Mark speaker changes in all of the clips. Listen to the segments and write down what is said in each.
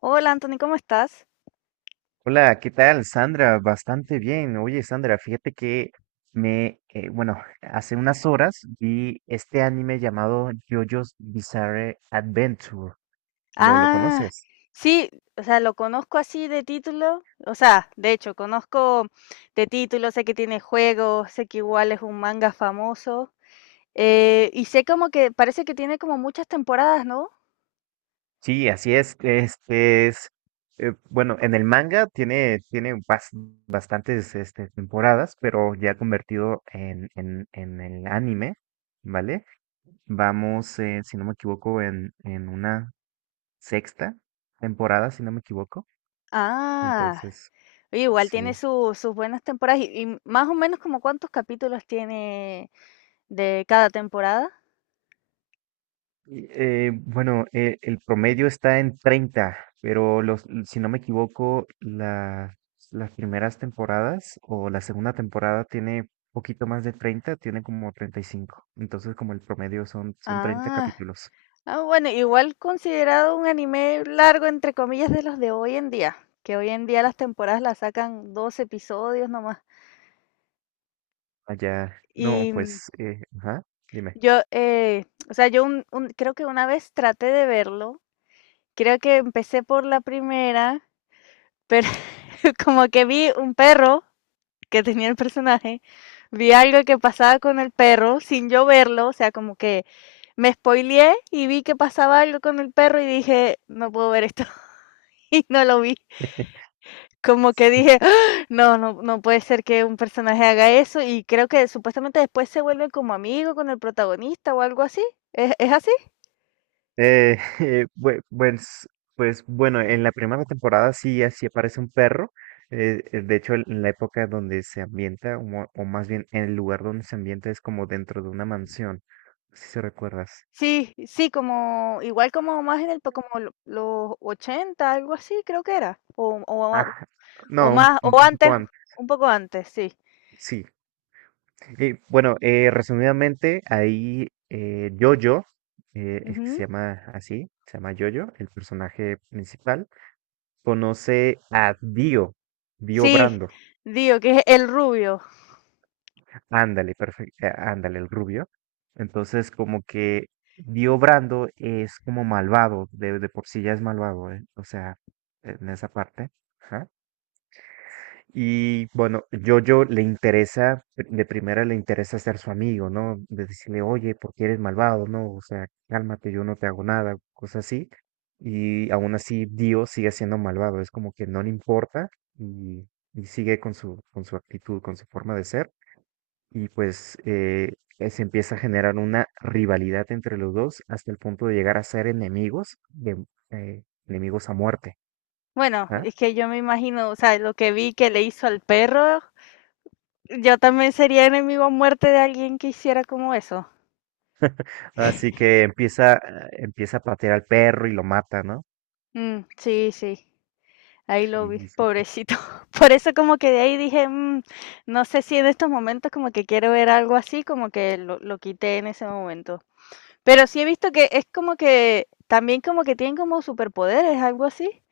Speaker 1: Hola Anthony, ¿cómo estás?
Speaker 2: Hola, ¿qué tal, Sandra? Bastante bien. Oye, Sandra, fíjate que bueno, hace unas horas vi este anime llamado JoJo's Bizarre Adventure. ¿Lo
Speaker 1: Ah,
Speaker 2: conoces?
Speaker 1: sí, o sea, lo conozco así de título, o sea, de hecho, conozco de título, sé que tiene juegos, sé que igual es un manga famoso, y sé como que parece que tiene como muchas temporadas, ¿no?
Speaker 2: Sí, así es. Bueno, en el manga tiene bastantes temporadas, pero ya convertido en el anime, ¿vale? Vamos, si no me equivoco, en una sexta temporada, si no me equivoco.
Speaker 1: Ah,
Speaker 2: Entonces,
Speaker 1: oye, igual tiene
Speaker 2: sí.
Speaker 1: sus buenas temporadas, y más o menos como cuántos capítulos tiene de cada temporada.
Speaker 2: Y, bueno, el promedio está en 30, pero si no me equivoco, las primeras temporadas o la segunda temporada tiene poquito más de 30, tiene como 35. Entonces, como el promedio son 30
Speaker 1: Ah.
Speaker 2: capítulos.
Speaker 1: Ah, bueno, igual considerado un anime largo, entre comillas, de los de hoy en día, que hoy en día las temporadas las sacan dos episodios nomás.
Speaker 2: Allá, no,
Speaker 1: Y
Speaker 2: pues, ajá, dime.
Speaker 1: yo, o sea, yo creo que una vez traté de verlo, creo que empecé por la primera, pero como que vi un perro que tenía el personaje, vi algo que pasaba con el perro sin yo verlo, o sea, como que me spoileé y vi que pasaba algo con el perro y dije, no puedo ver esto y no lo vi. Como que dije, "Ah, no, no, no puede ser que un personaje haga eso y creo que supuestamente después se vuelve como amigo con el protagonista o algo así. ¿Es así?
Speaker 2: Eh, bue- pues, pues bueno, en la primera temporada sí, así aparece un perro. De hecho, en la época donde se ambienta, o más bien en el lugar donde se ambienta es como dentro de una mansión, si se recuerdas.
Speaker 1: Sí, sí, como igual como más en el como los 80, algo así creo que era
Speaker 2: Ah, no,
Speaker 1: o
Speaker 2: un,
Speaker 1: más o
Speaker 2: un
Speaker 1: antes,
Speaker 2: poco antes,
Speaker 1: un poco antes, sí.
Speaker 2: sí. Y bueno, resumidamente, ahí Jojo, es que se
Speaker 1: Ujú.
Speaker 2: llama así, se llama Jojo, el personaje principal, conoce a Dio, Dio
Speaker 1: Sí,
Speaker 2: Brando.
Speaker 1: digo que es el rubio.
Speaker 2: Ándale, perfecto, ándale, el rubio. Entonces, como que Dio Brando es como malvado, de por sí ya es malvado, ¿eh? O sea, en esa parte. Ajá. Y bueno, Jojo le interesa, de primera le interesa ser su amigo, ¿no? De decirle, oye, ¿por qué eres malvado? ¿No? O sea, cálmate, yo no te hago nada, cosas así. Y aún así, Dio sigue siendo malvado, es como que no le importa y, y sigue con su actitud, con su forma de ser y pues se empieza a generar una rivalidad entre los dos hasta el punto de llegar a ser enemigos, enemigos a muerte.
Speaker 1: Bueno,
Speaker 2: ¿Ah?
Speaker 1: es que yo me imagino, o sea, lo que vi que le hizo al perro, yo también sería enemigo a muerte de alguien que hiciera como eso.
Speaker 2: Así que empieza a patear al perro y lo mata, ¿no?
Speaker 1: Mm, sí, sí, ahí lo vi,
Speaker 2: Y sí.
Speaker 1: pobrecito. Por eso como que de ahí dije, "Mm, no sé si en estos momentos como que quiero ver algo así, como que lo quité en ese momento. Pero sí he visto que es como que también como que tienen como superpoderes, algo así.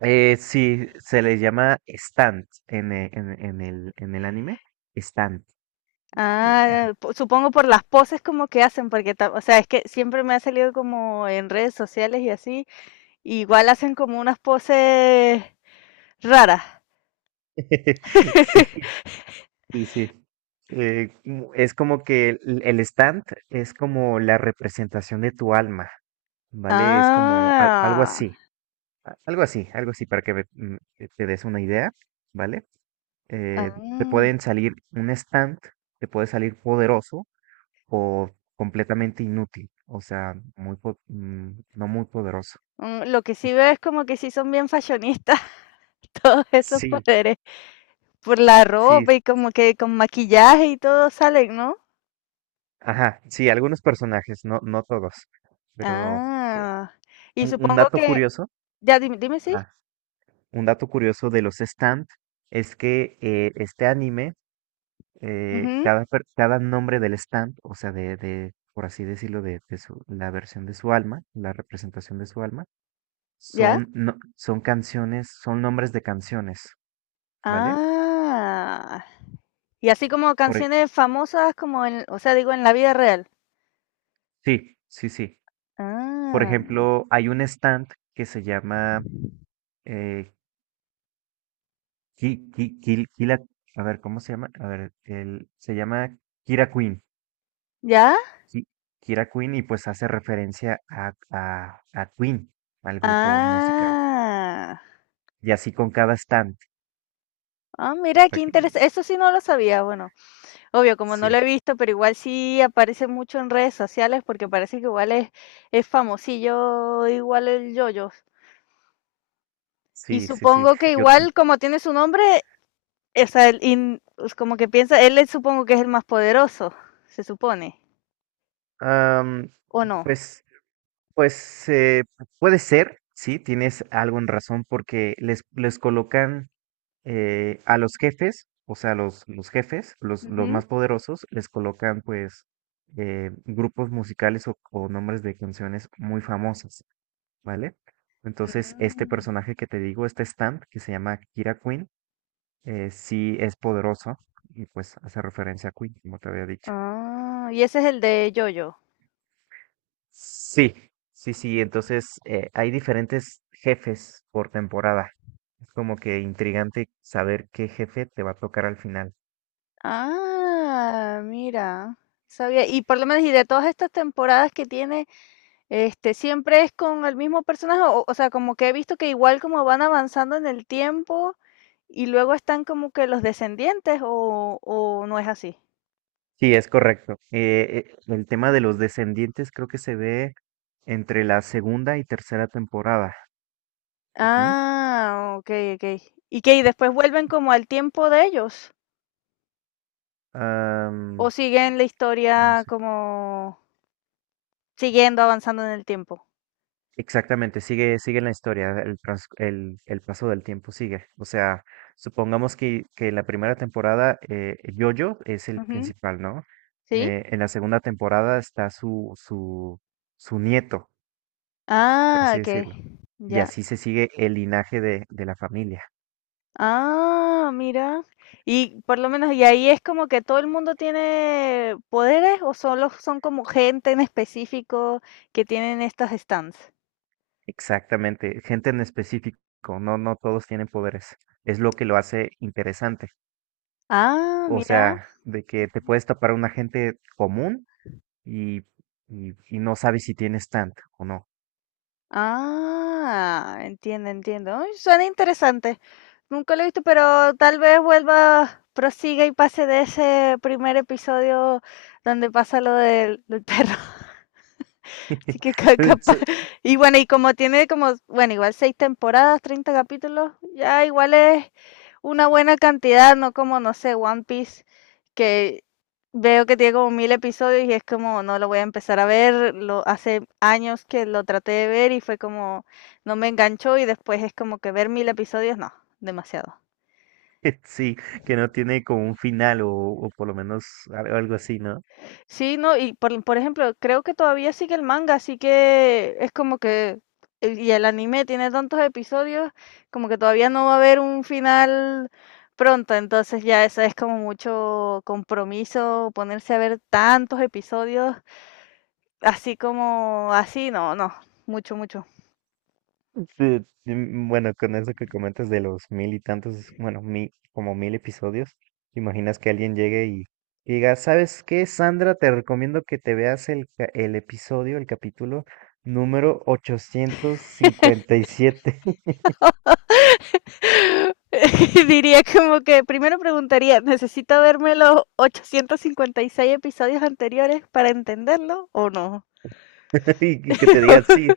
Speaker 2: Sí, se le llama stand en, e- en- en el anime, stand. Ajá.
Speaker 1: Ah, supongo por las poses como que hacen, porque, o sea, es que siempre me ha salido como en redes sociales y así, igual hacen como unas poses raras.
Speaker 2: Sí, sí, sí. Es como que el stand es como la representación de tu alma, ¿vale? Es como algo
Speaker 1: Ah,
Speaker 2: así, algo así, algo así, para que te des una idea, ¿vale? Te
Speaker 1: ah.
Speaker 2: pueden salir un stand, te puede salir poderoso o completamente inútil, o sea, no muy poderoso.
Speaker 1: Lo que sí veo es como que sí son bien fashionistas todos esos
Speaker 2: Sí,
Speaker 1: poderes, por la
Speaker 2: sí,
Speaker 1: ropa y como que con maquillaje y todo salen, ¿no?
Speaker 2: ajá, sí, algunos personajes, no todos, pero
Speaker 1: Ah, y
Speaker 2: un
Speaker 1: supongo
Speaker 2: dato
Speaker 1: que,
Speaker 2: curioso.
Speaker 1: ya dime, dime sí,
Speaker 2: ah, un dato curioso de los stand es que este anime,
Speaker 1: ujú,
Speaker 2: cada nombre del stand, o sea, de, por así decirlo, la versión de su alma, la representación de su alma,
Speaker 1: ya,
Speaker 2: son, no- son canciones, son nombres de canciones, ¿vale?
Speaker 1: ah, y así como
Speaker 2: Por e-
Speaker 1: canciones famosas como en, o sea, digo en la vida real.
Speaker 2: sí, sí, sí. Por
Speaker 1: Ah,
Speaker 2: ejemplo, hay un stand que se llama eh, Ki- Ki- Kil- Kila- a ver, ¿cómo se llama? A ver, se llama Kira Queen.
Speaker 1: ya,
Speaker 2: Ki- Kira Queen y pues hace referencia a Queen, al grupo musical.
Speaker 1: ah,
Speaker 2: Y así con cada stand.
Speaker 1: ah, mira, qué
Speaker 2: para que-
Speaker 1: interesante, eso sí no lo sabía, bueno. Obvio, como no lo
Speaker 2: sí,
Speaker 1: he visto, pero igual sí aparece mucho en redes sociales porque parece que igual es famosillo, igual el yoyo. Y
Speaker 2: sí, sí, sí.
Speaker 1: supongo que
Speaker 2: Yo,
Speaker 1: igual como tiene su nombre, o sea, el in- es como que piensa, él supongo que es el más poderoso, se supone,
Speaker 2: am,
Speaker 1: ¿o no?
Speaker 2: pues, pues, puede ser, sí, tienes algo en razón porque les colocan a los jefes, o sea, los jefes, los
Speaker 1: Ujú.
Speaker 2: más poderosos, les colocan pues grupos musicales o nombres de canciones muy famosas. ¿Vale? Entonces, este
Speaker 1: Mm.
Speaker 2: personaje que te digo, este Stamp, que se llama Kira Queen, sí es poderoso y pues hace referencia a Queen, como te había dicho.
Speaker 1: Ah, y ese es el de yoyo.
Speaker 2: Sí, sí, sí. Entonces, hay diferentes jefes por temporada. Es como que intrigante saber qué jefe te va a tocar al final.
Speaker 1: Ah, mira, sabía. Y por lo menos, y de todas estas temporadas que tiene… Este, ¿siempre es con el mismo personaje? O sea, como que he visto que igual como van avanzando en el tiempo y luego están como que los descendientes o no es así.
Speaker 2: Sí, es correcto. El tema de los descendientes creo que se ve entre la segunda y tercera temporada. Ujú.
Speaker 1: Ah, okey, okey. ¿Y qué? ¿Y después vuelven como al tiempo de ellos? ¿O
Speaker 2: Am,
Speaker 1: siguen la
Speaker 2: no.
Speaker 1: historia como siguiendo avanzando en el tiempo?
Speaker 2: Exactamente, sigue la historia, el paso del tiempo sigue. O sea, supongamos que en la primera temporada Yoyo es el
Speaker 1: Ujú,
Speaker 2: principal, ¿no?
Speaker 1: ¿sí?
Speaker 2: En la segunda temporada está su nieto, por
Speaker 1: Ah,
Speaker 2: así
Speaker 1: okey,
Speaker 2: decirlo. Y
Speaker 1: ya.
Speaker 2: así se sigue el linaje de la familia.
Speaker 1: Ah, mira. Y por lo menos, y ahí es como que todo el mundo tiene poderes o solo son como gente en específico que tienen estas stands.
Speaker 2: Exactamente, gente en específico, no todos tienen poderes. Es lo que lo hace interesante.
Speaker 1: Ah,
Speaker 2: O
Speaker 1: mira.
Speaker 2: sea, de que te puedes tapar a una gente común y, y no sabes si tienes tanto o no.
Speaker 1: Ah, entiendo, entiendo. Ay, suena interesante. Nunca lo he visto, pero tal vez vuelva, prosiga y pase de ese primer episodio donde pasa lo del perro. Así que capaz. Y bueno, y como tiene como, bueno, igual seis temporadas, 30 capítulos, ya igual es una buena cantidad, no como, no sé, One Piece, que veo que tiene como 1000 episodios y es como, no lo voy a empezar a ver, lo, hace años que lo traté de ver y fue como, no me enganchó y después es como que ver 1000 episodios, no, demasiado.
Speaker 2: Sí, sí, que no tiene como un final o por lo menos algo así, ¿no?
Speaker 1: Sí, no, y por ejemplo, creo que todavía sigue el manga, así que es como que, y el anime tiene tantos episodios, como que todavía no va a haber un final pronto, entonces ya eso es como mucho compromiso, ponerse a ver tantos episodios, así como así, no, no, mucho, mucho.
Speaker 2: Sí, sí, bueno, con eso que comentas de los mil y tantos, bueno, como mil episodios, ¿te imaginas que alguien llegue y diga, ¿sabes qué, Sandra? Te recomiendo que te veas el episodio, el capítulo número 857 y,
Speaker 1: Diría como que primero preguntaría, ¿necesito verme los 856 episodios anteriores para entenderlo o no?
Speaker 2: siete. Y que te diga, sí,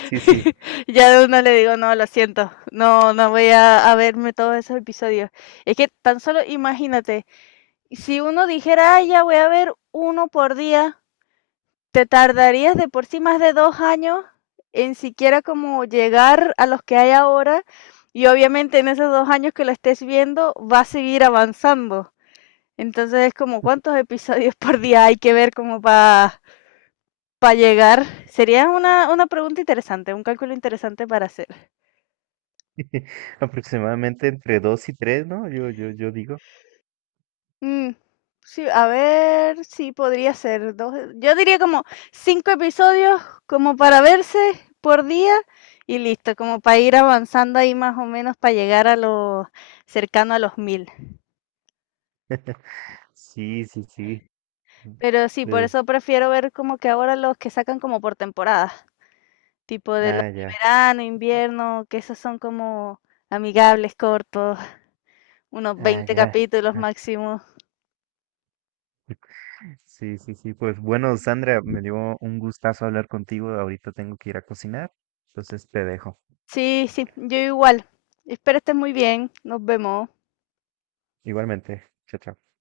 Speaker 2: sí, sí.
Speaker 1: Ya de una le digo, no, lo siento, no, no voy a verme todos esos episodios. Es que tan solo imagínate, si uno dijera, "Ay, ya voy a ver uno por día, te tardarías de por sí más de 2 años en siquiera como llegar a los que hay ahora y obviamente en esos 2 años que lo estés viendo va a seguir avanzando. Entonces es como cuántos episodios por día hay que ver como para llegar. Sería una pregunta interesante, un cálculo interesante para hacer.
Speaker 2: Aproximadamente entre dos y tres, ¿no? Yo digo.
Speaker 1: Mm, sí, a ver, sí, podría ser dos. Yo diría como cinco episodios como para verse por día y listo, como para ir avanzando ahí más o menos para llegar a los cercano a los 1000.
Speaker 2: Sí, sí, sí.
Speaker 1: Pero sí, por
Speaker 2: Eh,
Speaker 1: eso prefiero ver como que ahora los que sacan como por temporada, tipo de los
Speaker 2: ah,
Speaker 1: de
Speaker 2: ya,
Speaker 1: verano, invierno, que esos son como amigables, cortos, unos
Speaker 2: ah,
Speaker 1: 20
Speaker 2: ya.
Speaker 1: capítulos máximo.
Speaker 2: Sí, sí, sí. Pues bueno, Sandra, me dio un gustazo hablar contigo. Ahorita tengo que ir a cocinar. Entonces te dejo.
Speaker 1: Sí, sí, yo igual. Espero estés muy bien. Nos vemos.
Speaker 2: Igualmente. Chao, chao.